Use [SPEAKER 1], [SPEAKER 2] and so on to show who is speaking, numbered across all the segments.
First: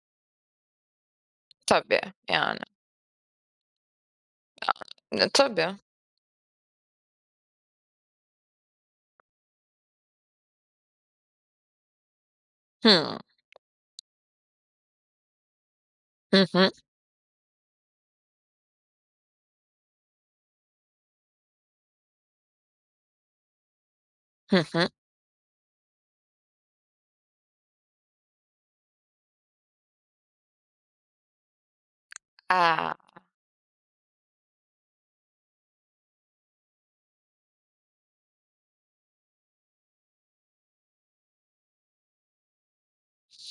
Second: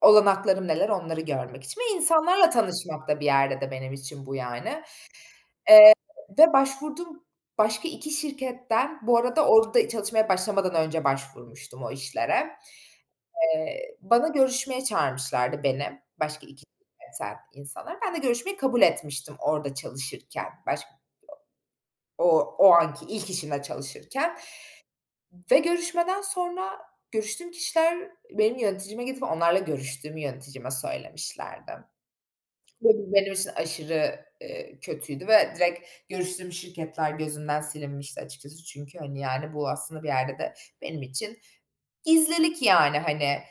[SPEAKER 1] Olanaklarım neler, onları görmek için ve
[SPEAKER 2] Tabii,
[SPEAKER 1] insanlarla
[SPEAKER 2] yani.
[SPEAKER 1] tanışmak da bir yerde de benim için bu yani,
[SPEAKER 2] Yani, [unintelligible] tabii.
[SPEAKER 1] eee, ve başvurduğum başka 2 şirketten, -bu arada orada çalışmaya başlamadan önce başvurmuştum o işlere
[SPEAKER 2] Hımm.
[SPEAKER 1] eee, bana görüşmeye çağırmışlardı beni
[SPEAKER 2] Hı
[SPEAKER 1] başka 2
[SPEAKER 2] hı.
[SPEAKER 1] [unintelligible] insanlar. Ben de görüşmeyi kabul etmiştim orada çalışırken başk o o anki ilk işimde çalışırken
[SPEAKER 2] Hı hı.
[SPEAKER 1] ve görüşmeden sonra görüştüğüm kişiler benim yöneticime gidip onlarla görüştüğümü yöneticime söylemişlerdi.
[SPEAKER 2] A!
[SPEAKER 1] Bu benim için aşırı, eee, kötüydü ve direkt görüştüğüm şirketler gözünden silinmişti açıkçası çünkü hani, yani, bu aslında bir yerde de benim için gizlilik yani, hani,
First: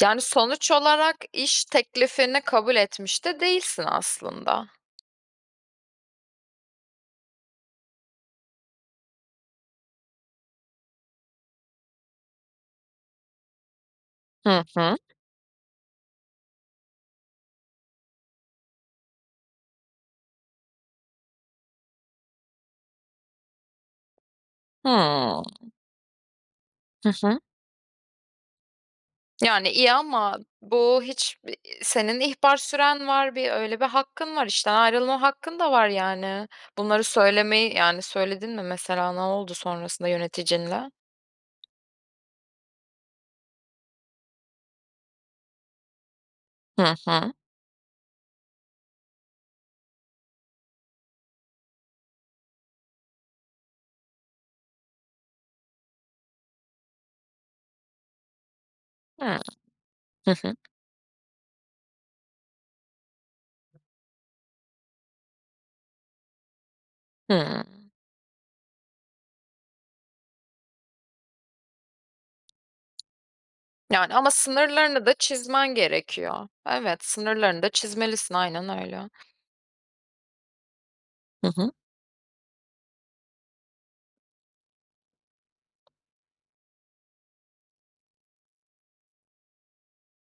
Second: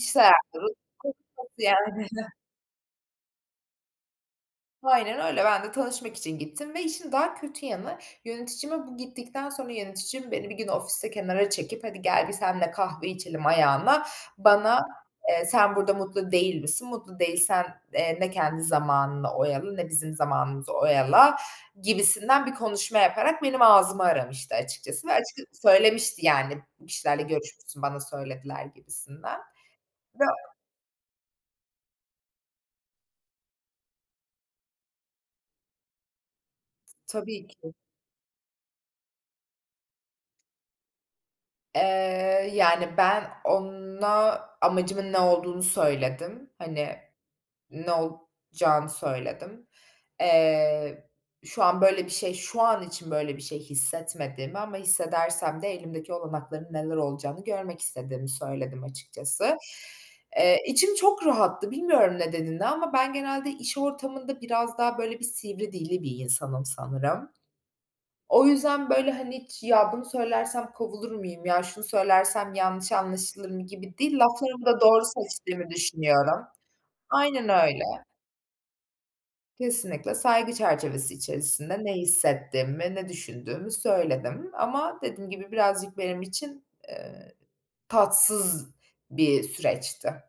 [SPEAKER 2] Yani sonuç olarak iş
[SPEAKER 1] yani.
[SPEAKER 2] teklifini kabul etmiş de değilsin aslında.
[SPEAKER 1] Aynen öyle, ben de tanışmak için gittim ve işin daha kötü yanı yöneticime bu gittikten sonra yöneticim beni bir gün ofiste kenara çekip "Hadi gel bir seninle kahve içelim." ayağına
[SPEAKER 2] Hı
[SPEAKER 1] bana,
[SPEAKER 2] hı.
[SPEAKER 1] eee, "Sen burada mutlu değil misin? Mutlu değilsen, eee, ne kendi zamanını oyala ne bizim zamanımızı oyala." gibisinden bir konuşma yaparak benim ağzımı aramıştı açıkçası ve
[SPEAKER 2] Hımm.
[SPEAKER 1] açıkçası söylemişti yani, "Bu
[SPEAKER 2] Hı
[SPEAKER 1] kişilerle
[SPEAKER 2] hı.
[SPEAKER 1] görüşmüşsün, bana söylediler." gibisinden.
[SPEAKER 2] Yani iyi ama
[SPEAKER 1] [unintelligible]
[SPEAKER 2] bu hiç, ııı, senin ihbar süren var, bir öyle bir hakkın var, işten ayrılma hakkın da var yani, bunları
[SPEAKER 1] Tabii ki.
[SPEAKER 2] söylemeyi, yani, söyledin mi mesela, ne oldu sonrasında yöneticinle?
[SPEAKER 1] Eee, yani, ben ona amacımın ne olduğunu söyledim. Hani
[SPEAKER 2] Hı hı.
[SPEAKER 1] ne olacağını söyledim. Eee, şu an böyle bir şey şu an için böyle bir şey hissetmediğimi ama hissedersem de elimdeki olanakların neler olacağını görmek istediğimi söyledim
[SPEAKER 2] Hımm.
[SPEAKER 1] açıkçası.
[SPEAKER 2] Hı hı.
[SPEAKER 1] Eee, içim çok rahattı, bilmiyorum nedenini ama ben genelde iş ortamında biraz daha böyle bir sivri dilli bir insanım sanırım.
[SPEAKER 2] Hımm.
[SPEAKER 1] O yüzden böyle hani hiç "Ya, bunu söylersem kovulur muyum? Ya, şunu söylersem yanlış anlaşılır mı?" gibi
[SPEAKER 2] Yani
[SPEAKER 1] değil.
[SPEAKER 2] ama
[SPEAKER 1] Laflarımı da doğru
[SPEAKER 2] sınırlarını da
[SPEAKER 1] seçtiğimi
[SPEAKER 2] çizmen
[SPEAKER 1] düşünüyorum
[SPEAKER 2] gerekiyor. Evet,
[SPEAKER 1] Aynen
[SPEAKER 2] sınırlarını da
[SPEAKER 1] öyle.
[SPEAKER 2] çizmelisin, aynen öyle.
[SPEAKER 1] Kesinlikle saygı çerçevesi
[SPEAKER 2] Hı hı.
[SPEAKER 1] içerisinde ne hissettiğimi, ne düşündüğümü söyledim ama dediğim gibi birazcık benim için, eee, tatsız bir süreçti.